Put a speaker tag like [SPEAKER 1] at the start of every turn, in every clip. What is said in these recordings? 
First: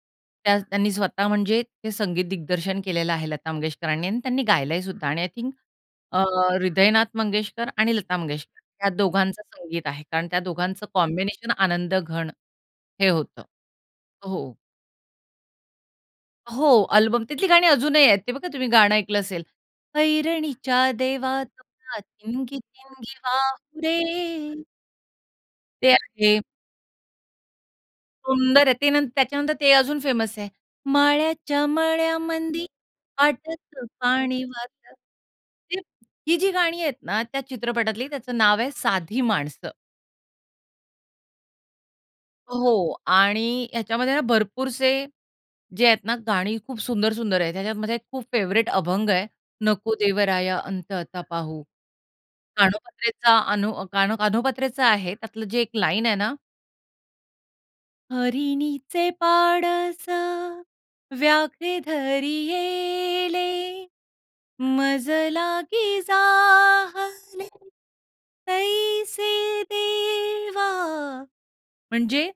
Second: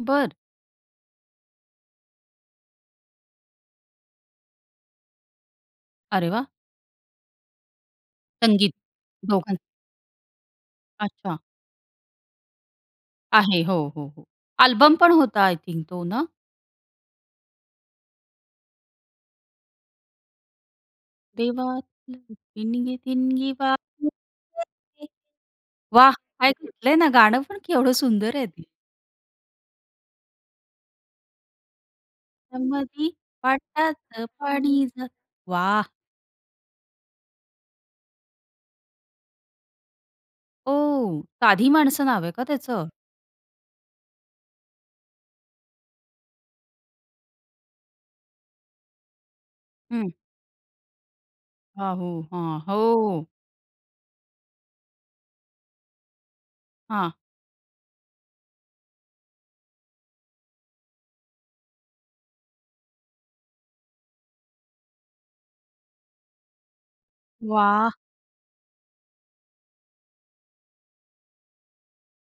[SPEAKER 1] बरं.
[SPEAKER 2] त्या त्यांनी स्वतः म्हणजे ते संगीत दिग्दर्शन केलेलं आहे लता मंगेशकरांनी आणि त्यांनी गायलंयसुद्धा आणि आय थिंक अ,
[SPEAKER 1] अरे वाह!
[SPEAKER 2] हृदयनाथ मंगेशकर आणि लता मंगेशकर
[SPEAKER 1] संगीत
[SPEAKER 2] या दोघांचं
[SPEAKER 1] दोघां
[SPEAKER 2] संगीत आहे. कारण त्या दोघांचं
[SPEAKER 1] अच्छा.
[SPEAKER 2] कॉम्बिनेशन आनंदघण हे होतं.
[SPEAKER 1] आहे. हो, हो. हो.
[SPEAKER 2] हो.
[SPEAKER 1] अल्बम पण होता आय थिंक तो ना?
[SPEAKER 2] हो, अल्बम. तिथली गाणी अजूनही आहेत, ते बघा तुम्ही गाणं ऐकलं असेल, ऐरणीच्या देवा
[SPEAKER 1] देवा
[SPEAKER 2] तुला ठिणगी
[SPEAKER 1] ठिणगी
[SPEAKER 2] ठिणगी
[SPEAKER 1] ठिणगी
[SPEAKER 2] वाहू
[SPEAKER 1] वाहू
[SPEAKER 2] दे.
[SPEAKER 1] दे.
[SPEAKER 2] ते
[SPEAKER 1] वाह!
[SPEAKER 2] आहे.
[SPEAKER 1] काय घेतलय ना, गाणं पण केवढं सुंदर आहे ते.
[SPEAKER 2] सुंदर आहे. ते न त्याच्यानंतर ते अजून फेमस आहे. माळ्याच्या मळ्यामंदी
[SPEAKER 1] मळ्यामंदी
[SPEAKER 2] पाटाचं
[SPEAKER 1] पाटाचं
[SPEAKER 2] पानी
[SPEAKER 1] पानी
[SPEAKER 2] जातं.
[SPEAKER 1] जातं.
[SPEAKER 2] ती
[SPEAKER 1] वाह!
[SPEAKER 2] ही जी गाणी आहेत ना, त्या चित्रपटातली त्याचं नाव आहे, साधी माणसं.
[SPEAKER 1] ओह! साधी माणसं नाव आहे का त्याचं.
[SPEAKER 2] हो आणि ह्याच्यामध्ये ना, भरपूरसे जे आहेत ना, गाणी खूप सुंदर-सुंदर आहेत. ह्याच्यात माझा एक खूप फेव्हरेट अभंग आहे. नको
[SPEAKER 1] हं.
[SPEAKER 2] देवराया अंत आता पाहू.
[SPEAKER 1] हां. हो. हां. हो.
[SPEAKER 2] कानोपात्रेचा अनो, कानो कान्होपात्रा आहे, त्यातलं जे एक लाईन आहे ना
[SPEAKER 1] हां.
[SPEAKER 2] हरिणीचे पाडस व्याघ्रे धरियेले, मजलागी जाहले
[SPEAKER 1] वाह!
[SPEAKER 2] तैसे देवा. म्हणजे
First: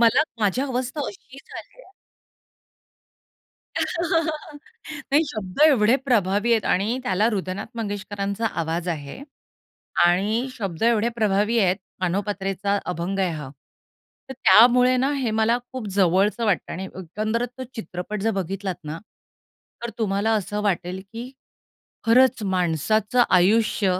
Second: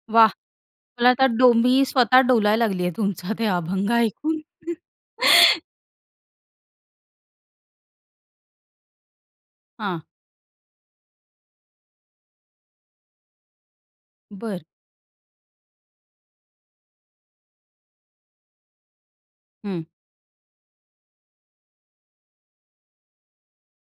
[SPEAKER 2] मला
[SPEAKER 1] वाह!
[SPEAKER 2] माझी अवस्था
[SPEAKER 1] मला आता
[SPEAKER 2] अशी
[SPEAKER 1] डोंबि
[SPEAKER 2] झाली आहे.
[SPEAKER 1] स्वतः डोलायला लागलीये तुमचा ते अभंग ऐकून.
[SPEAKER 2] नाही, शब्द एवढे प्रभावी आहेत आणि त्याला हृदयनाथ मंगेशकरांचा आवाज आहे
[SPEAKER 1] हां.
[SPEAKER 2] आणि शब्द एवढे प्रभावी आहेत. कान्होपात्राचा अभंग आहे हा. तर
[SPEAKER 1] बरं.
[SPEAKER 2] त्यामुळे ना, हे मला खूप जवळचं वाटतं. आणि एकंदर तो चित्रपट जर बघितलात ना,
[SPEAKER 1] हं.
[SPEAKER 2] तर तुम्हाला असं वाटेल की खरंच माणसाचं आयुष्य